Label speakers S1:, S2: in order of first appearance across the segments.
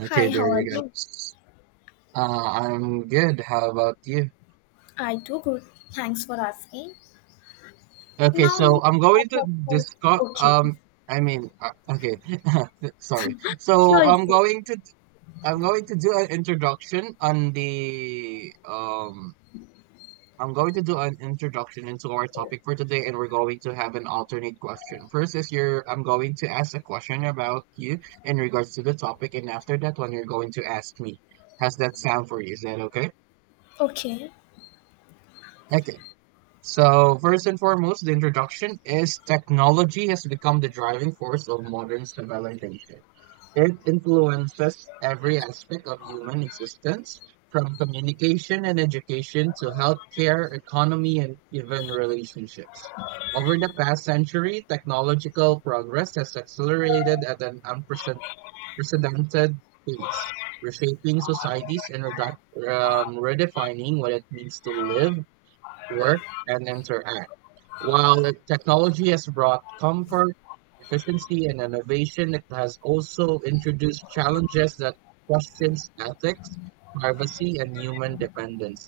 S1: Okay,
S2: Hi, how
S1: there
S2: are
S1: you go.
S2: you?
S1: I'm good. How about you?
S2: I do good. Thanks for asking.
S1: Okay,
S2: Now
S1: so
S2: let's
S1: I'm going
S2: talk
S1: to
S2: about
S1: discuss.
S2: okay.
S1: I mean, uh, okay, sorry. So
S2: Sure, it's
S1: I'm
S2: good.
S1: going to I'm going to do an introduction on the. I'm going to do an introduction into our topic for today, and we're going to have an alternate question. First is your I'm going to ask a question about you in regards to the topic, and after that one, you're going to ask me. How's that sound for you? Is that okay?
S2: Okay.
S1: Okay. So, first and foremost, the introduction is technology has become the driving force of modern civilization. It influences every aspect of human existence, from communication and education to healthcare, economy, and even relationships. Over the past century, technological progress has accelerated at an unprecedented pace, reshaping societies and redefining what it means to live work, and interact. While the technology has brought comfort, efficiency, and innovation, it has also introduced challenges that questions ethics, privacy, and human dependence.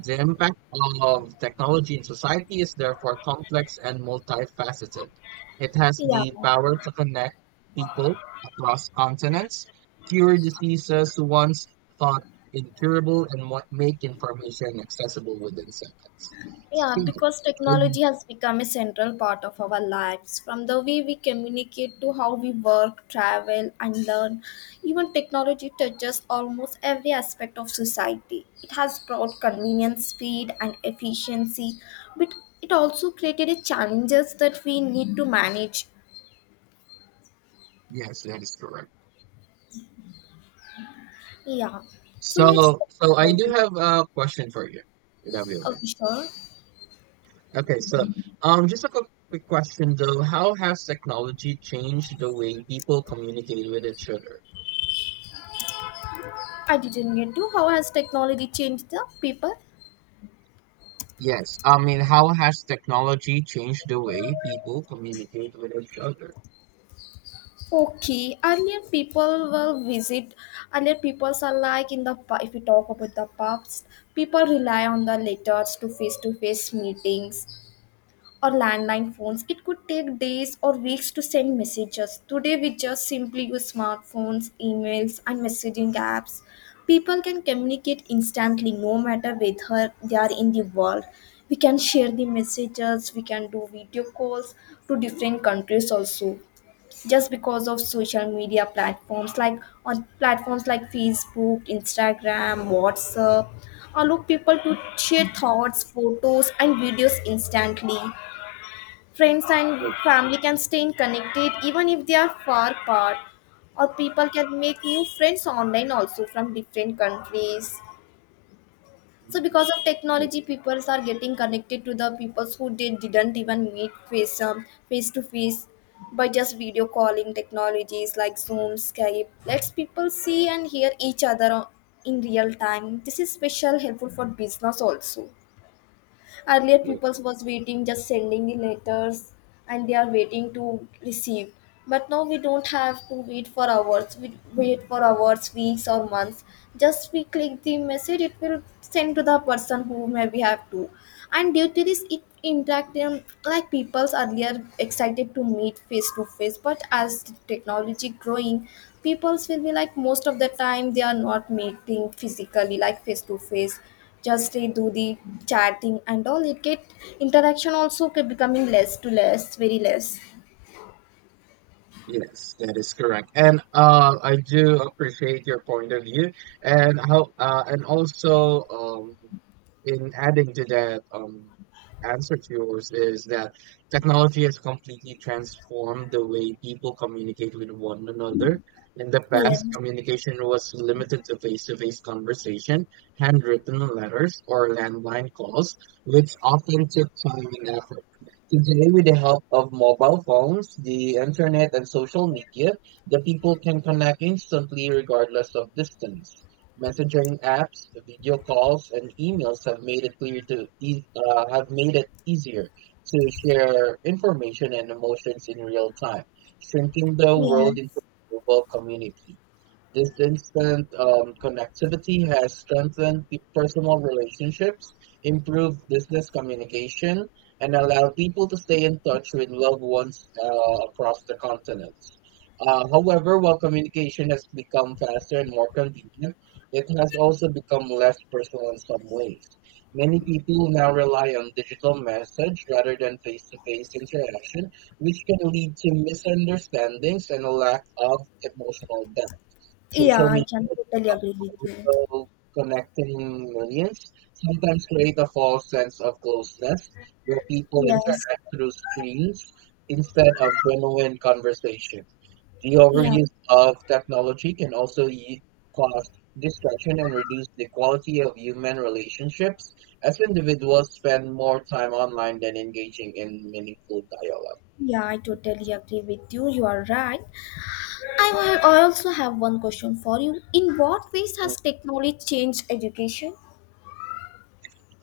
S1: The impact of technology in society is therefore complex and multifaceted. It has
S2: Yeah.
S1: the power to connect people across continents, cure diseases once thought incurable, and make information accessible within seconds.
S2: Yeah,
S1: So,
S2: because
S1: I,
S2: technology has become a central part of our lives. From the way we communicate to how we work, travel, and learn, even technology touches almost every aspect of society. It has brought convenience, speed, and efficiency, but it also created a challenges that we need to manage.
S1: yes, that is correct.
S2: Yeah. So let's
S1: So,
S2: talk
S1: so I
S2: about
S1: do
S2: this.
S1: have a question for you, W.
S2: Okay,
S1: M.
S2: sure.
S1: Okay, so just a quick question though. How has technology changed the way people communicate with each other?
S2: I didn't get to. How has technology changed the people?
S1: Yes, I mean, how has technology changed the way people communicate with each other?
S2: Okay, earlier people will visit. Earlier people are like in if we talk about the past, people rely on the letters to face meetings, or landline phones. It could take days or weeks to send messages. Today, we just simply use smartphones, emails, and messaging apps. People can communicate instantly no matter whether they are in the world. We can share the messages, we can do video calls to different countries also. Just because of social media platforms like on platforms like Facebook, Instagram, WhatsApp, allow people to share thoughts, photos, and videos instantly. Friends and
S1: Like,
S2: family can stay connected even if they are far apart, or people can make new friends online also from different countries. So,
S1: mhm,
S2: because of technology,
S1: yes,
S2: people are getting connected to the people who they didn't even meet face to face by just video calling technologies like Zoom, Skype. Let's people see and hear in real time. This is special helpful for business also. Earlier,
S1: yes.
S2: peoples was waiting, just sending the letters, and they are waiting to receive. But now we don't have to wait for hours. We wait for hours, weeks, or months. Just we click the message, it will send to the person who maybe have to. And due to this, it interact them like people's earlier excited to meet face to face. But as the technology growing, people's will be like most of the time they are not meeting physically, like face to face, just they do the chatting and all it get interaction also becoming less to less very less.
S1: Yes, that is correct. And I do appreciate your point of view and how and also in adding to that answer to yours is that technology has completely transformed the way people communicate with one another. In the past,
S2: Yes.
S1: communication was limited to face-to-face conversation, handwritten letters, or landline calls, which often took time and effort. Today, with the help of mobile phones, the internet, and social media, the people can connect instantly regardless of distance. Messaging apps, video calls, and emails have made it clear to e- have made it easier to share information and emotions in real time, shrinking the world into
S2: Yes.
S1: a global community. This instant connectivity has strengthened personal relationships, improved business communication, and allowed people to stay in touch with loved ones across the continent. However, while communication has become faster and more convenient, it has also become less personal in some ways. Many people now rely on digital message rather than face to face interaction, which can lead to misunderstandings and a lack of emotional depth.
S2: Yeah,
S1: Social
S2: I can
S1: media
S2: totally agree with
S1: is
S2: you.
S1: also connecting millions, sometimes create a false sense of closeness where people
S2: Yes.
S1: interact through screens instead of genuine conversation. The
S2: Yeah.
S1: overuse of technology can also cause distraction and reduce the quality of human relationships as individuals spend more time online than engaging in meaningful dialogue.
S2: Yeah, I totally agree with you, you are right. I also have one question for you. In what ways has technology changed education?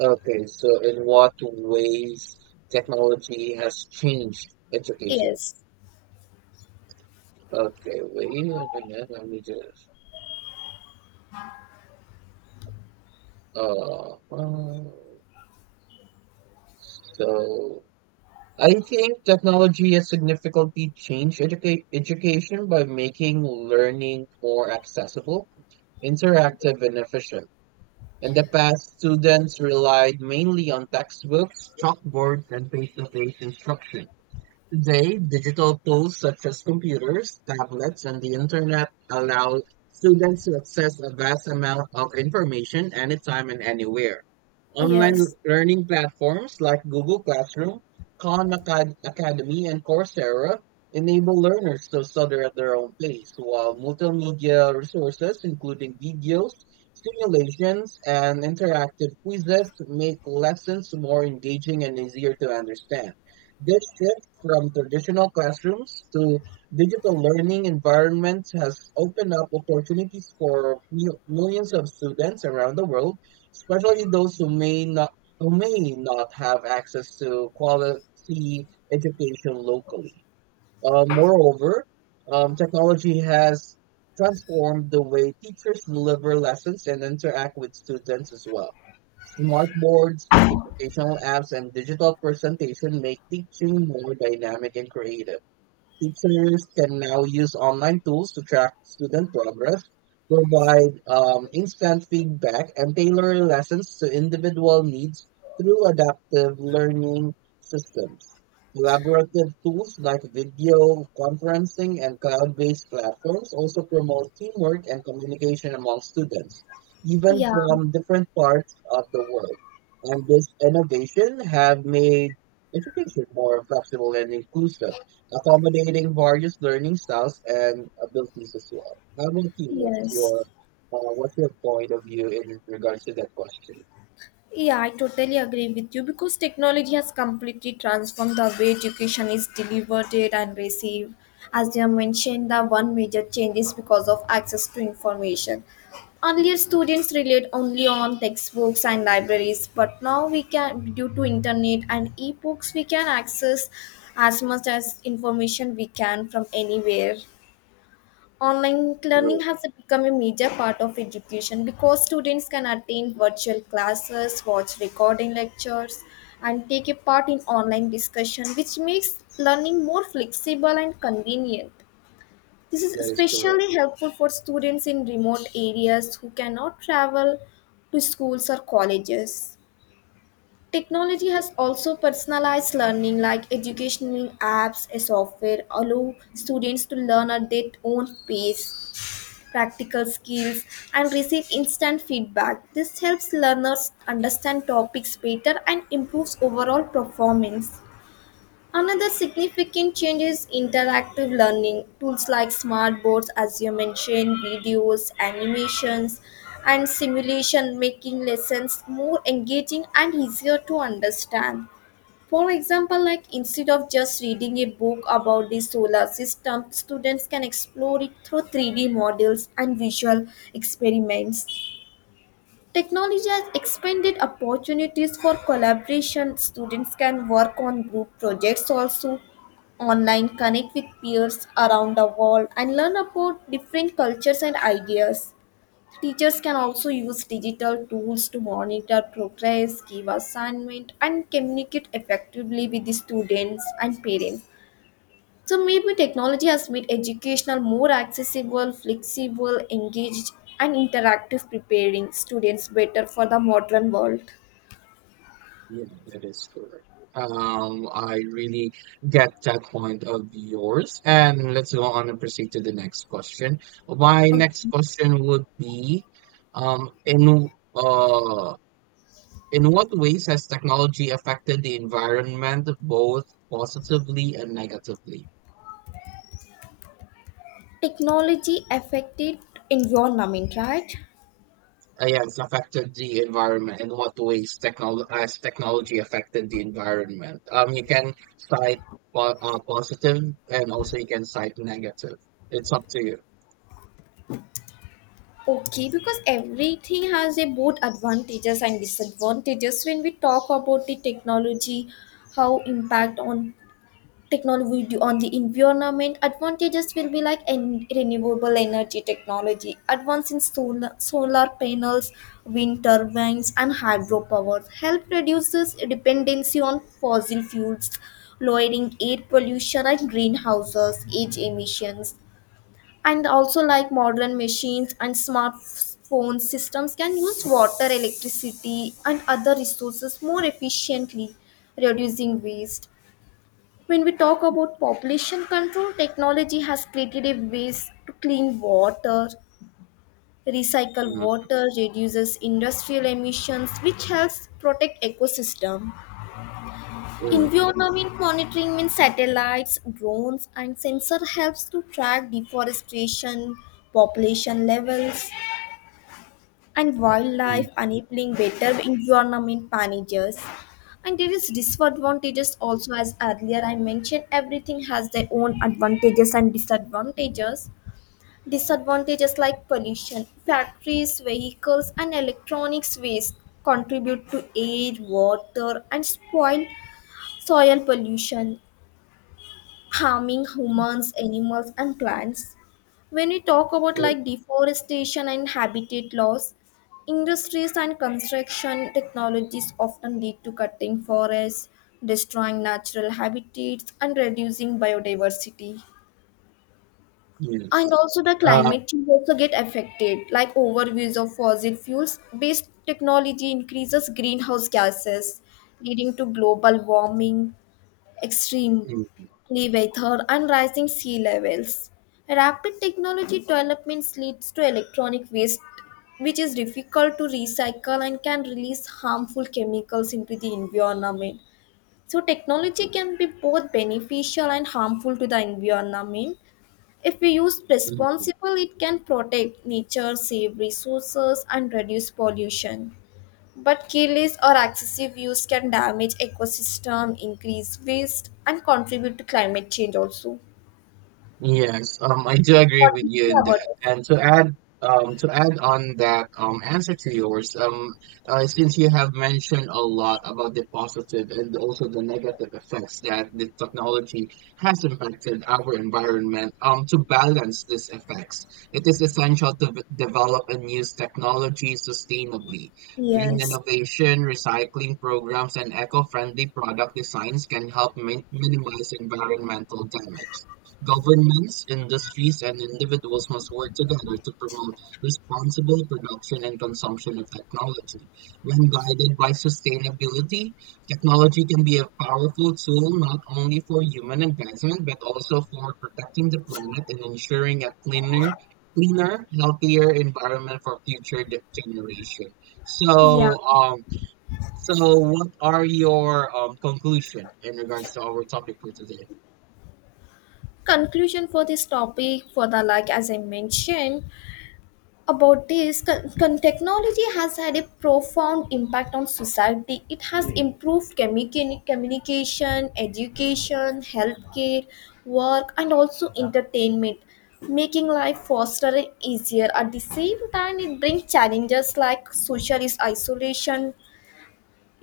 S1: Okay, so in what ways technology has changed education?
S2: Yes.
S1: Okay, wait a minute, let me just. Uh, uh, so I think technology has significantly changed education by making learning more accessible, interactive, and efficient. In the past, students relied mainly on textbooks, chalkboards, and face-to-face instruction. Today, digital tools such as computers, tablets, and the internet allow students to access a vast amount of information anytime and anywhere. Online
S2: Yes.
S1: learning platforms like Google Classroom, Academy, and Coursera enable learners to study at their own pace, while multimedia resources, including videos, simulations, and interactive quizzes, make lessons more engaging and easier to understand. This shift from traditional classrooms to digital learning environments has opened up opportunities for millions of students around the world, especially those who may not have access to quality education locally. Moreover, technology has transformed the way teachers deliver lessons and interact with students as well. Smart boards, educational apps, and digital presentation make teaching more dynamic and creative. Teachers can now use online tools to track student progress, provide instant feedback, and tailor lessons to individual needs through adaptive learning systems. Collaborative tools like video conferencing and cloud based platforms also promote teamwork and communication among students, even
S2: Yeah.
S1: from different parts of the world. And this innovation have made education more flexible and inclusive accommodating various learning styles and abilities as well. How about you?
S2: Yes.
S1: What's your point of view in regards to that question?
S2: Yeah, I totally agree with you because technology has completely transformed the way education is delivered and received. As you have mentioned, the one major change is because of access to information. Earlier, students relied only on textbooks and libraries, but now we can, due to internet and e-books, we can access as much as information we can from anywhere. Online learning
S1: True.
S2: has become a major part of education because students can attend virtual classes, watch recording lectures, and take a part in online discussion, which makes learning more flexible and convenient. This is
S1: That is correct.
S2: especially helpful for students in remote areas who cannot travel to schools or colleges. Technology has also personalized learning, like educational apps and software, allow students to learn at their own pace practical skills, and receive instant feedback. This helps learners understand topics better and improves overall performance. Another significant change is interactive learning. Tools like smart boards, as you mentioned, videos, animations, and simulation making lessons more engaging and easier to understand. For example, like instead of just reading a book about the solar system, students can explore it through 3D models and visual experiments. Technology has expanded opportunities for collaboration. Students can work on group projects also online, connect with peers around the world, and learn about different cultures and ideas. Teachers can also use digital tools to monitor progress, give assignment, and communicate effectively with the students and parents. So maybe technology has made educational more accessible, flexible, engaged, and interactive, preparing students better for the modern world.
S1: Yeah, that is correct. I really get that point of yours. And let's go on and proceed to the next question. My next
S2: Okay.
S1: question would be, um, in uh, in what ways has technology affected the environment both positively and negatively?
S2: Technology affected environment, right?
S1: Yeah, it's affected the environment in what ways technology affected the environment? You can cite positive and also you can cite negative. It's up to you.
S2: Okay, because everything has a both advantages and disadvantages. When we talk about the technology, how impact on technology on the environment, advantages will be like renewable energy technology, advance in solar panels, wind turbines, and hydropower help reduces dependency on fossil fuels, lowering air pollution and greenhouses, age emissions. And also like modern machines and smartphone systems can use water electricity and other resources more efficiently, reducing waste. When we talk about population control, technology has created a ways to clean water, recycle
S1: Mm,
S2: water, reduces industrial emissions, which helps protect ecosystem.
S1: mm,
S2: Environment monitoring means satellites, drones, and sensor helps to track deforestation, population levels, and
S1: mm,
S2: wildlife, enabling better environment managers. And there is disadvantages also. As earlier I mentioned, everything has their own advantages and disadvantages. Disadvantages like pollution, factories, vehicles, and electronics waste contribute to air, water, and spoil soil pollution, harming humans, animals, and plants. When we talk about
S1: mm,
S2: like deforestation and habitat loss, industries and construction technologies often lead to cutting forests, destroying natural habitats, and reducing biodiversity. And
S1: yes.
S2: also the
S1: Uh,
S2: climate change also get affected, like overuse of fossil fuels based technology increases greenhouse gases, leading to global warming, extremely
S1: mm,
S2: weather, and rising sea levels. Rapid technology developments leads to electronic waste, which is difficult to recycle and can release harmful chemicals into the environment. So technology can be both beneficial and harmful to the environment. If we use
S1: mm, mm.
S2: responsible, it can protect nature, save resources, and reduce pollution. But careless or excessive use can damage ecosystem, increase waste, and contribute to climate change also.
S1: Yes, I do agree
S2: What
S1: with
S2: do you
S1: you
S2: think
S1: in
S2: about
S1: that.
S2: this?
S1: To add on that, answer to yours, since you have mentioned a lot about the positive and also the negative effects that the technology has impacted our environment, to balance these effects, it is essential to develop and use technology sustainably. Green
S2: Yes.
S1: innovation, recycling programs, and eco-friendly product designs can help minimize environmental damage. Governments, industries, and individuals must work together to promote responsible production and consumption of technology. When guided by sustainability, technology can be a powerful tool not only for human advancement but also for protecting the planet and ensuring a cleaner, healthier environment for future generation.
S2: Yeah.
S1: So, um, so what are your conclusion in regards to our topic for today?
S2: Conclusion for this topic for the, like as I mentioned, about technology has had a profound impact on society. It has improved communication, education, healthcare, work, and also entertainment, making life faster and easier. At the same time, it brings challenges like social isolation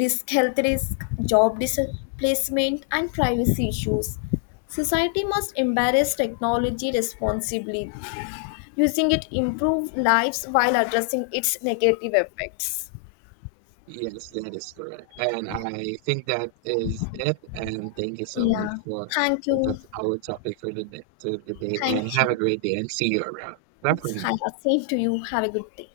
S2: risk, health risk, job displacement, and privacy issues. Society must embrace technology responsibly, using it improve lives while addressing its negative effects.
S1: Yes, that is correct. And I think that is it. And thank you so much
S2: Yeah.
S1: for
S2: Thank you.
S1: that's our topic for the day, to the day. And
S2: Thank
S1: have
S2: you.
S1: a great day and see you around. Bye for
S2: Hi,
S1: now.
S2: same to you. Have a good day.